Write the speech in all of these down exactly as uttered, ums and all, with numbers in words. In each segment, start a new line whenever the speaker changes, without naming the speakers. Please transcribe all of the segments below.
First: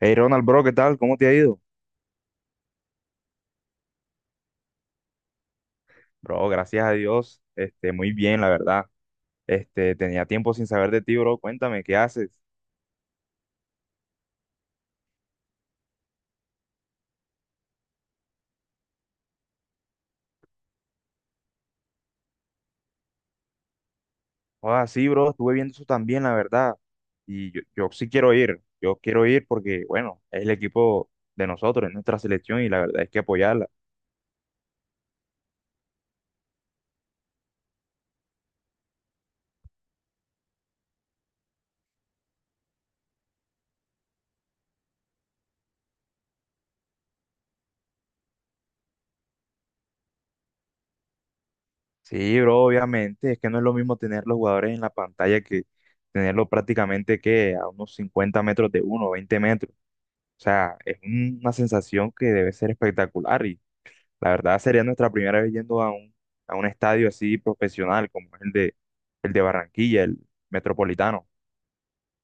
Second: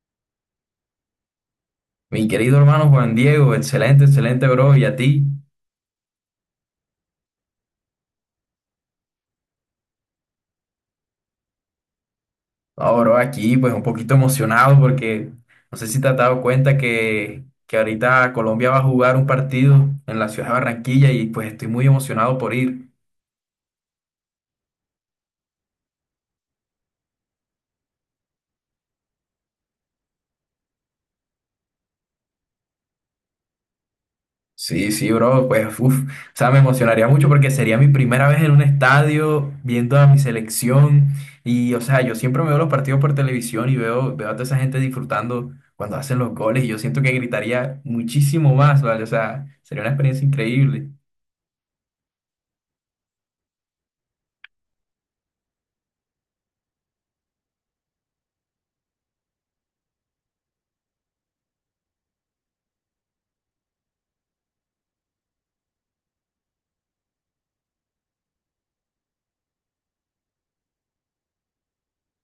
Hey Ronald, bro, ¿qué tal? ¿Cómo te ha ido?
Mi querido hermano Juan Diego, excelente, excelente, bro. Y a ti,
Bro, gracias a Dios, este, muy bien, la verdad. Este, tenía tiempo sin saber de ti, bro. Cuéntame, ¿qué haces?
ahora bro, aquí pues un poquito emocionado porque no sé si te has dado cuenta que, que ahorita Colombia va a jugar un partido en la ciudad de Barranquilla y pues estoy muy emocionado por ir.
Ah, sí, bro, estuve viendo eso también, la verdad. Y yo, yo sí quiero ir, yo quiero ir porque, bueno, es el equipo de nosotros, es nuestra selección y la verdad es que apoyarla.
Sí, sí, bro, pues, uf, o sea, me emocionaría mucho porque sería mi primera vez en un estadio viendo a mi selección y, o sea, yo siempre me veo los partidos por televisión y veo, veo a toda esa gente disfrutando cuando hacen los goles y yo siento que gritaría muchísimo más, ¿vale? O sea, sería una experiencia increíble.
Sí, bro, obviamente, es que no es lo mismo tener los jugadores en la pantalla que tenerlos prácticamente que a unos cincuenta metros de uno, veinte metros. O sea, es un- una sensación que debe ser espectacular. La verdad sería nuestra primera vez yendo a un, a un estadio así profesional como es el de, el de Barranquilla, el Metropolitano.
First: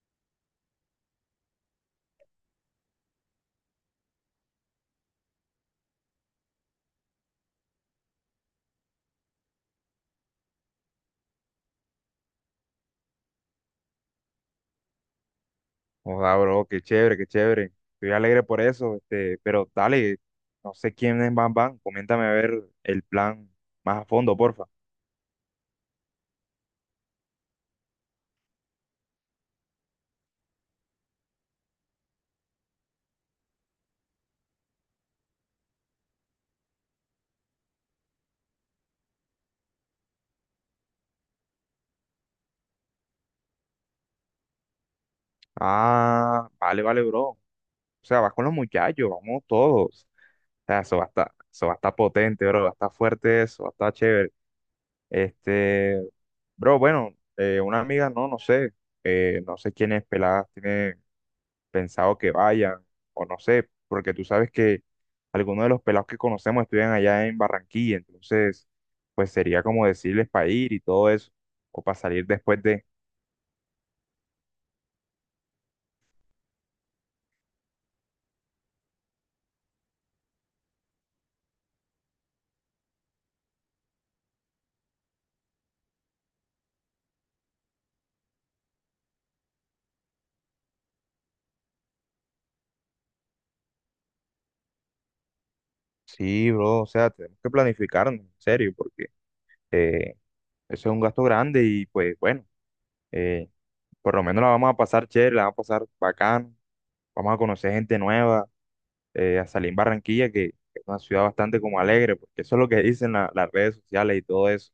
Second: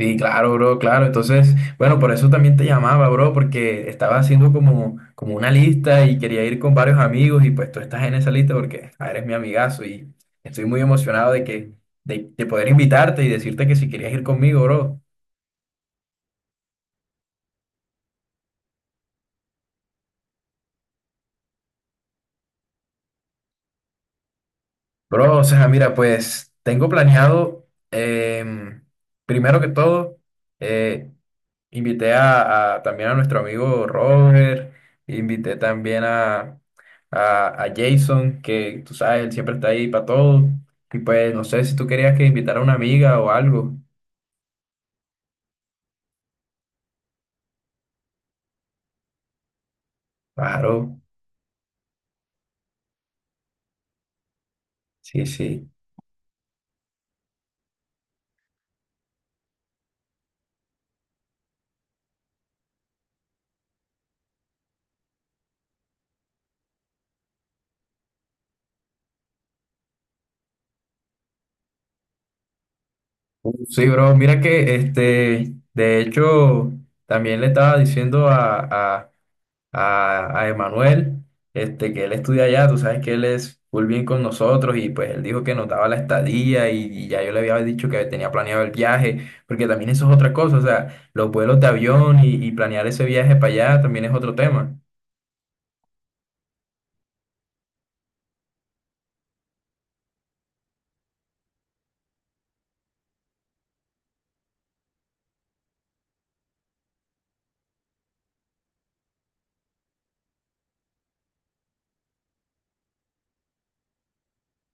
Sí, claro, bro, claro. Entonces, bueno, por eso también te llamaba, bro, porque estaba haciendo como, como una lista y quería ir con varios amigos y pues tú estás en esa lista porque ah, eres mi amigazo y estoy muy emocionado de que de, de poder invitarte y decirte que si querías ir conmigo, bro.
Joda, bro, qué chévere, qué chévere. Estoy alegre por eso, este, pero dale, no sé quiénes van, van. Coméntame a ver el plan más a fondo, porfa.
Bro, o sea, mira, pues tengo planeado, em, primero que todo, eh, invité a, a- también a nuestro amigo Robert, invité también a, a, a Jason, que tú sabes, él siempre está ahí para todo. Y pues no sé si tú querías que invitara a una amiga o algo.
Ah, vale, vale, bro. O sea, vas con los muchachos, vamos todos. O sea, eso
Claro,
va a estar, eso va a estar potente, bro. Va a estar fuerte eso, va a estar chévere.
sí, sí.
Este, bro, bueno, eh, una amiga, no, no sé, eh, no sé quiénes peladas tiene pensado que vayan, o no sé, porque tú sabes que algunos de los pelados que conocemos estudian allá en Barranquilla, entonces, pues sería como decirles para ir y todo eso, o para salir después de...
Uh, Sí, bro, mira que este, de hecho, también le estaba diciendo a a, a Emanuel, este, que él estudia allá, tú sabes que él es full bien con nosotros y pues él dijo que nos daba la estadía y, y ya yo le había dicho que tenía planeado el viaje, porque también eso es otra cosa, o sea, los vuelos de avión y, y planear ese viaje para allá también es otro tema.
Sí, bro, o sea, tenemos que planificarnos, en serio, porque eh, eso es un gasto grande y pues bueno, eh, por lo menos la vamos a pasar chévere, la vamos a pasar bacán, vamos a conocer gente nueva eh, a Salín Barranquilla, que es una ciudad bastante como alegre, porque eso es lo que dicen la- las redes sociales y todo eso.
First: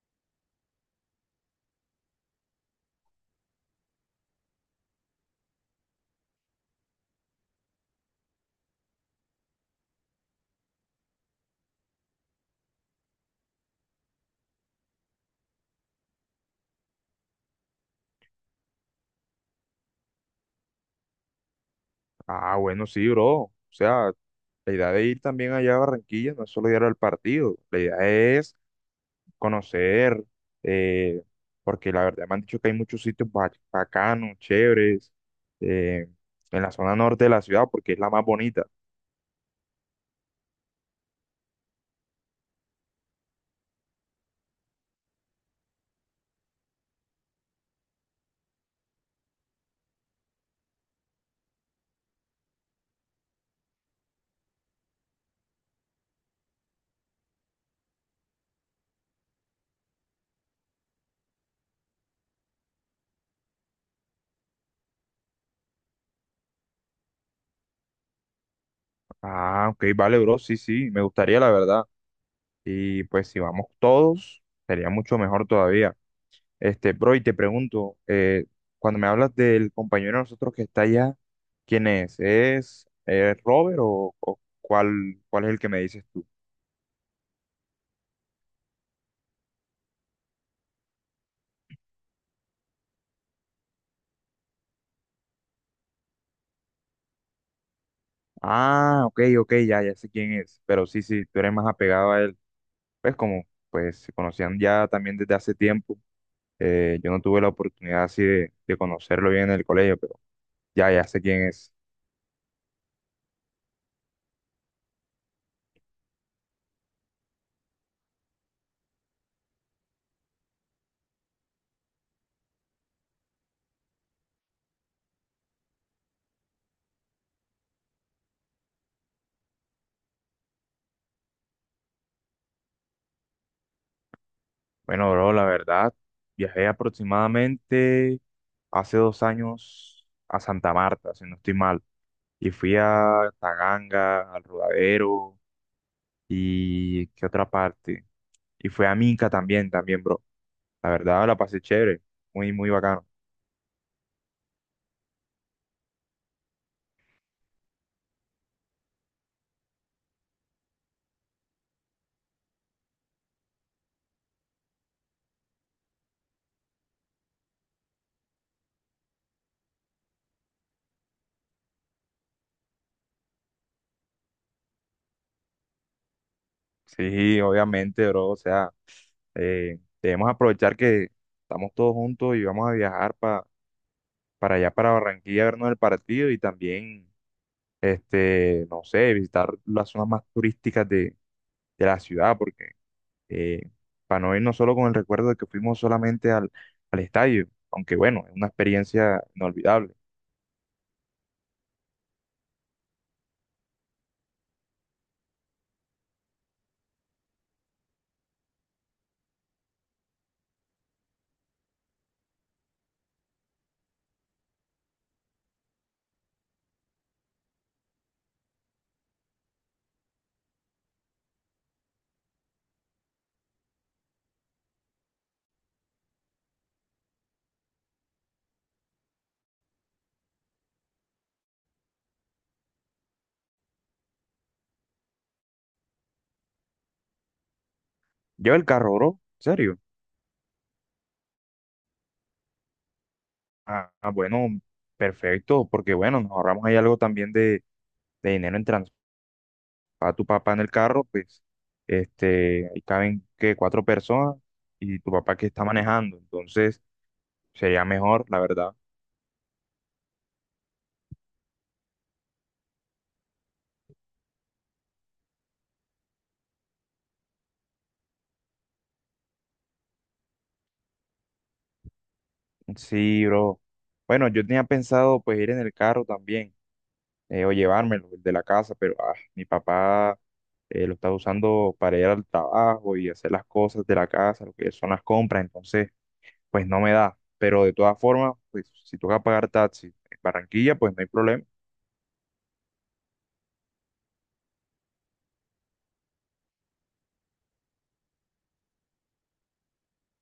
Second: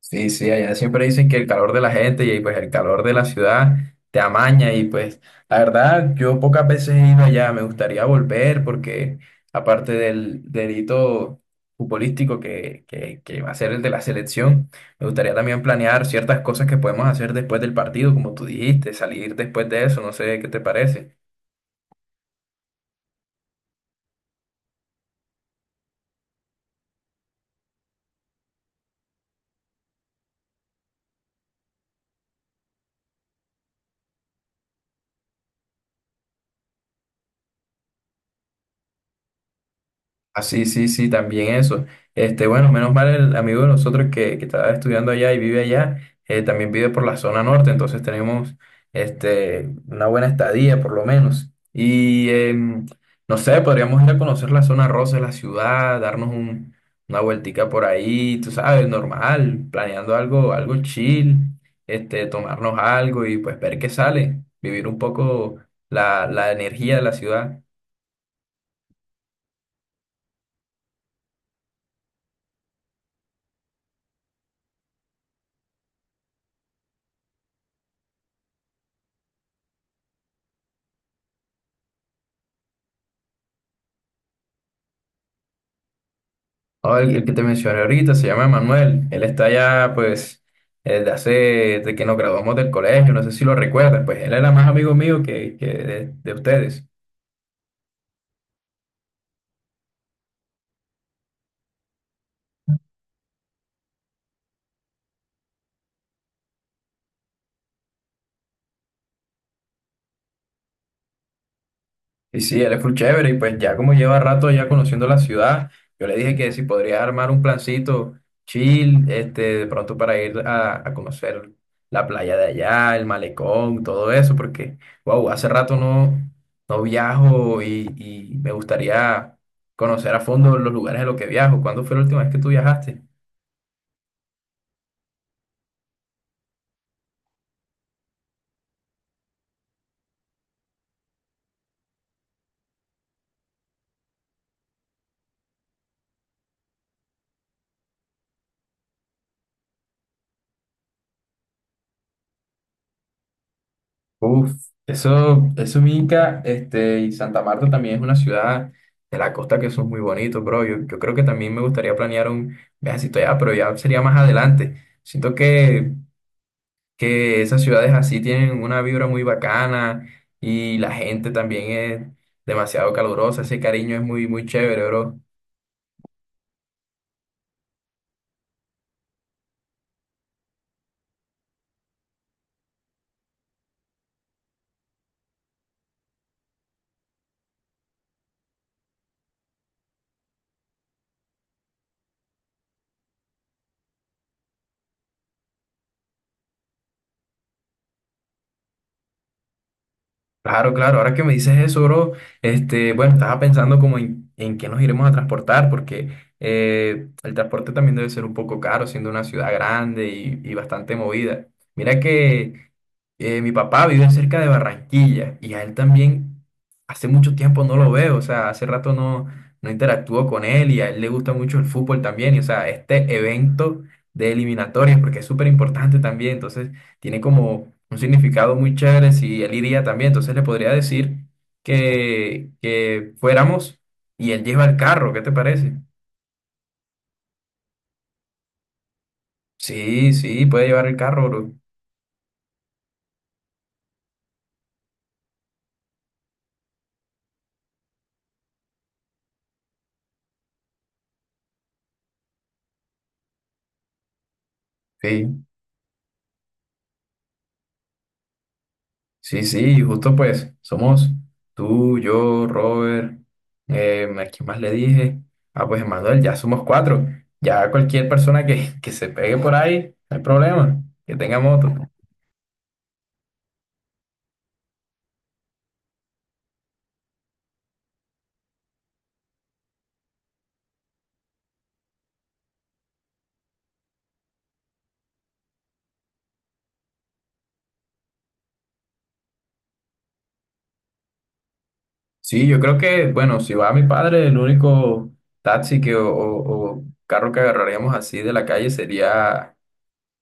Sí, sí, allá siempre dicen que el calor de la gente y pues el calor de la ciudad te amaña y pues la verdad yo pocas veces he ido allá, me gustaría volver porque aparte del del hito futbolístico que, que, que va a ser el de la selección, me gustaría también planear ciertas cosas que podemos hacer después del partido, como tú dijiste, salir después de eso, no sé qué te parece.
Ah, bueno, sí, bro. O sea, la idea de ir también allá a Barranquilla no es solo ir al partido, la idea es conocer, eh, porque la verdad me han dicho que hay muchos sitios ba- bacanos, chéveres, eh, en la zona norte de la ciudad, porque es la más bonita.
Ah, sí, sí, sí, también eso. Este, bueno, menos mal el amigo de nosotros que, que estaba estudiando allá y vive allá, eh, también vive por la zona norte, entonces tenemos este, una buena estadía por lo menos. Y em, no sé, podríamos ir a conocer la zona rosa de la ciudad, darnos un- una vueltica por ahí, tú sabes, normal, planeando algo, algo chill, este, tomarnos algo y pues ver qué sale, vivir un poco la, la energía de la ciudad.
Ah, ok, vale, bro, sí, sí, me gustaría la verdad. Y pues si vamos todos, sería mucho mejor todavía. Este, bro, y te pregunto, eh, cuando me hablas del compañero de nosotros que está allá, ¿quién es? ¿Es eh, Robert o, o cuál, cuál es el que me dices tú?
Oh, el, el que te mencioné ahorita se llama Manuel. Él está ya, pues, desde hace, de que nos graduamos del colegio, no sé si lo recuerdas, pues él era más amigo mío que, que de, de ustedes.
Ah, ok, ok, ya, ya sé quién es, pero sí, sí, tú eres más apegado a él. Pues como, pues se conocían ya también desde hace tiempo, eh, yo no tuve la oportunidad así de, de conocerlo bien en el colegio, pero ya, ya sé quién es.
Y sí, él es full chévere y pues ya como lleva rato ya conociendo la ciudad, yo le dije que si podría armar un plancito chill, este, de pronto para ir a, a conocer la playa de allá, el malecón, todo eso, porque, wow, hace rato no, no viajo y, y me gustaría conocer a fondo los lugares de los que viajo. ¿Cuándo fue la última vez que tú viajaste?
Bueno, bro, la verdad, viajé aproximadamente hace dos años a Santa Marta, si no estoy mal. Y fui a Taganga, al Rodadero y qué otra parte. Y fui a Minca también, también, bro. La verdad la pasé chévere, muy, muy bacano.
Uf, eso, eso es Inca, este, y Santa Marta también es una ciudad de la costa que son muy bonitos, bro. Yo, yo creo que también me gustaría planear un viajecito allá, pero ya sería más adelante. Siento que, que esas ciudades así tienen una vibra muy bacana y la gente también es demasiado calurosa, ese cariño es muy, muy chévere, bro.
Sí, obviamente, bro. O sea, eh, debemos aprovechar que estamos todos juntos y vamos a viajar pa- para allá, para Barranquilla, a vernos el partido y también, este, no sé, visitar las zonas más turísticas de, de la ciudad, porque eh, para no irnos solo con el recuerdo de que fuimos solamente al, al estadio, aunque bueno, es una experiencia inolvidable.
Claro, claro, ahora que me dices eso, bro, este, bueno, estaba pensando como en, en qué nos iremos a transportar, porque eh, el transporte también debe ser un poco caro, siendo una ciudad grande y, y bastante movida. Mira que eh, mi papá vive cerca de Barranquilla y a él también hace mucho tiempo no lo veo, o sea, hace rato no, no interactúo con él y a él le gusta mucho el fútbol también, y o sea, este evento de eliminatorias, porque es súper importante también, entonces tiene como un significado muy chévere si él iría también. Entonces le podría decir que, que fuéramos y él lleva el carro, ¿qué te parece?
Lleva el carro, bro, ¿en serio?
Sí, sí, puede llevar el carro, bro.
Ah, ah, bueno, perfecto, porque bueno, nos ahorramos ahí algo también de, de dinero en transporte. Para tu papá en el carro, pues, este, ahí caben, que Cuatro personas y tu papá
Sí,
que está manejando, entonces sería mejor, la verdad.
sí, sí, y justo pues somos tú, yo, Robert, eh, ¿a quién más le dije? Ah, pues Manuel, ya somos cuatro. Ya cualquier persona que, que se pegue por ahí, no hay problema, que tenga moto.
Sí, bro. Bueno, yo tenía pensado pues ir en el carro también. eh, o llevármelo el de la casa, pero ah, mi papá eh, lo está usando para ir al trabajo y hacer las cosas de la casa, lo que son las compras, entonces pues no me da. Pero de todas formas, pues si toca pagar taxi en Barranquilla, pues no hay problema.
Sí, yo creo que, bueno, si va mi padre, el único taxi que, o, o- o carro que agarraríamos así de la calle sería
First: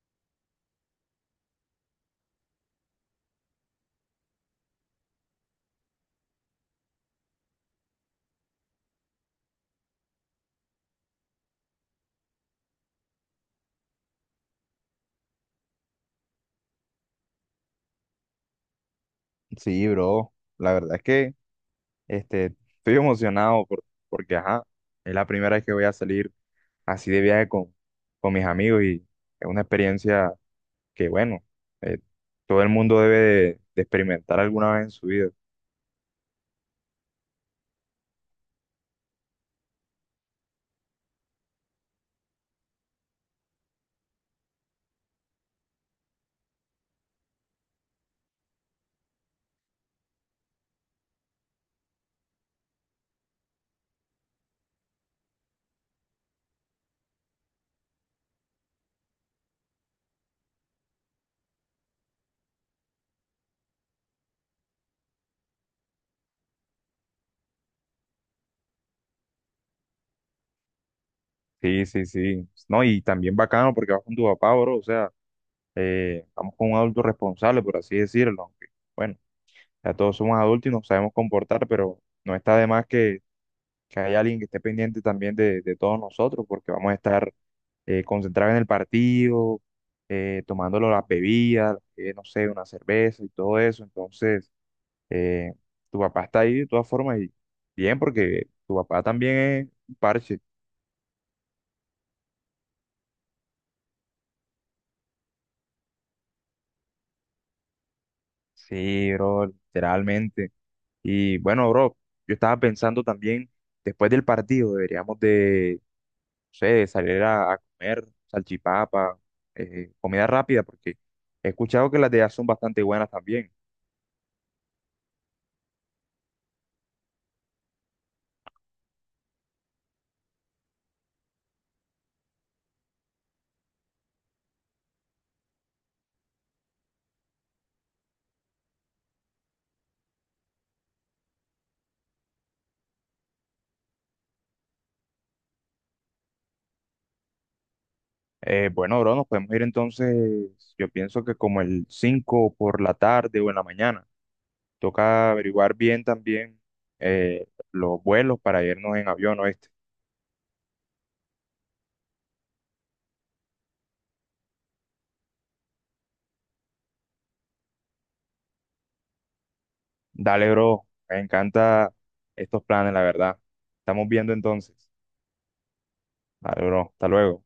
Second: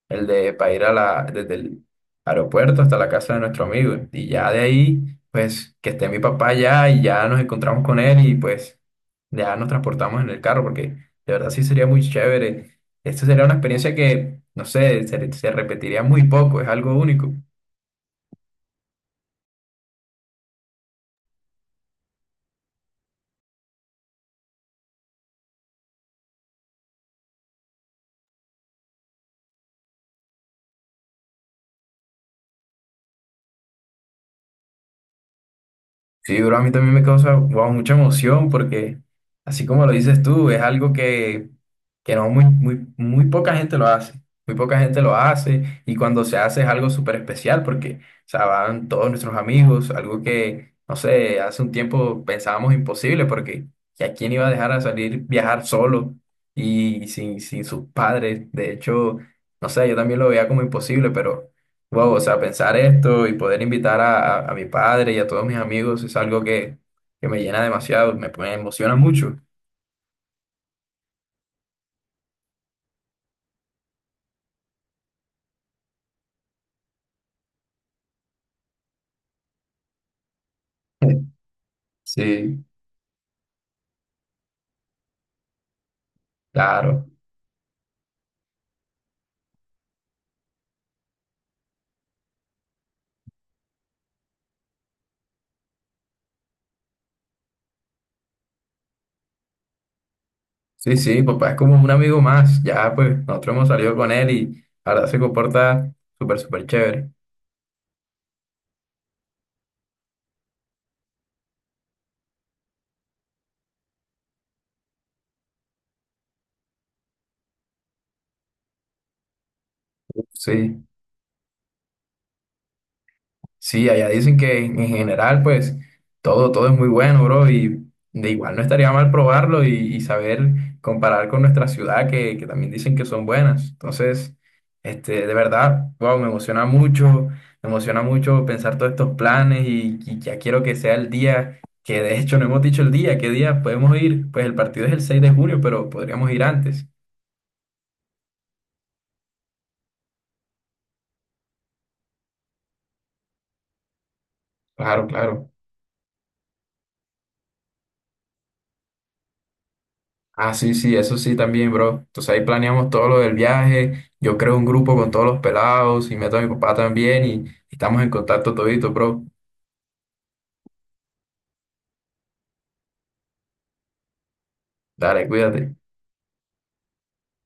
el de para ir a la, desde el aeropuerto hasta la casa de nuestro amigo. Y ya de ahí, pues, que esté mi papá ya y ya nos encontramos con él y pues ya nos transportamos en el carro, porque de verdad sí sería muy chévere. Esto sería una experiencia que, no sé, se, se repetiría muy poco, es algo único.
Sí, bro, la verdad es que Este, estoy emocionado por- porque, ajá, es la primera vez que voy a salir así de viaje con, con mis amigos y es una experiencia que, bueno, eh, todo el mundo debe de, de experimentar alguna vez en su vida.
Sí, bro, a mí también me causa, wow, mucha emoción porque, así como lo dices tú, es algo que, que no muy, muy, muy poca gente lo hace. Muy poca gente lo hace y cuando se hace es algo súper especial porque, o sea, van todos nuestros amigos, algo que, no sé, hace un tiempo pensábamos imposible porque ¿y ¿a quién iba a dejar a salir viajar solo y sin, sin sus padres? De hecho, no sé, yo también lo veía como imposible, pero... Wow, o sea, pensar esto y poder invitar a, a- a mi padre y a todos mis amigos es algo que, que me llena demasiado, me, me emociona mucho.
Sí, sí, sí. No, y también bacano porque vas con tu papá, bro. O sea, eh, vamos con un adulto responsable, por así decirlo. Aunque, bueno, ya todos somos adultos y nos sabemos comportar, pero no está
Sí,
de más que, que haya alguien que esté pendiente también de, de todos nosotros, porque vamos a
claro.
estar eh, concentrados en el partido, eh, tomándolo las bebidas, eh, no sé, una cerveza y todo eso. Entonces, eh, tu papá está ahí de todas formas y bien, porque tu papá también es un parche.
Sí, sí, papá es como un amigo más. Ya, pues, nosotros hemos salido con él y la verdad se comporta súper, súper chévere.
Sí, bro, literalmente. Y bueno, bro, yo estaba pensando también, después del partido deberíamos de, no sé, de salir a, a comer salchipapa, eh, comida rápida,
Sí.
porque he escuchado que las de allá son bastante buenas también.
Sí, allá dicen que en en general, pues, todo, todo es muy bueno, bro, y de igual no estaría mal probarlo y, y saber comparar con nuestra ciudad, que, que también dicen que son buenas. Entonces, este, de verdad, wow, me emociona mucho, me emociona mucho pensar todos estos planes y, y ya quiero que sea el día, que de hecho no hemos dicho el día, ¿qué día podemos ir? Pues el partido es el seis de junio, pero podríamos ir antes.
Eh, bueno, bro, nos podemos ir entonces, yo pienso que como el cinco por la tarde o en la mañana.
Claro,
Toca
claro.
averiguar bien también eh, los vuelos para irnos en avión, o. este
Ah, sí, sí, eso sí también, bro. Entonces ahí planeamos todo lo del viaje. Yo creo un grupo con todos los pelados y meto a mi papá también y y estamos en contacto todito, bro.
Dale, bro, me encanta estos planes, la verdad. Estamos viendo entonces.
Dale, cuídate.
Dale, bro, hasta luego.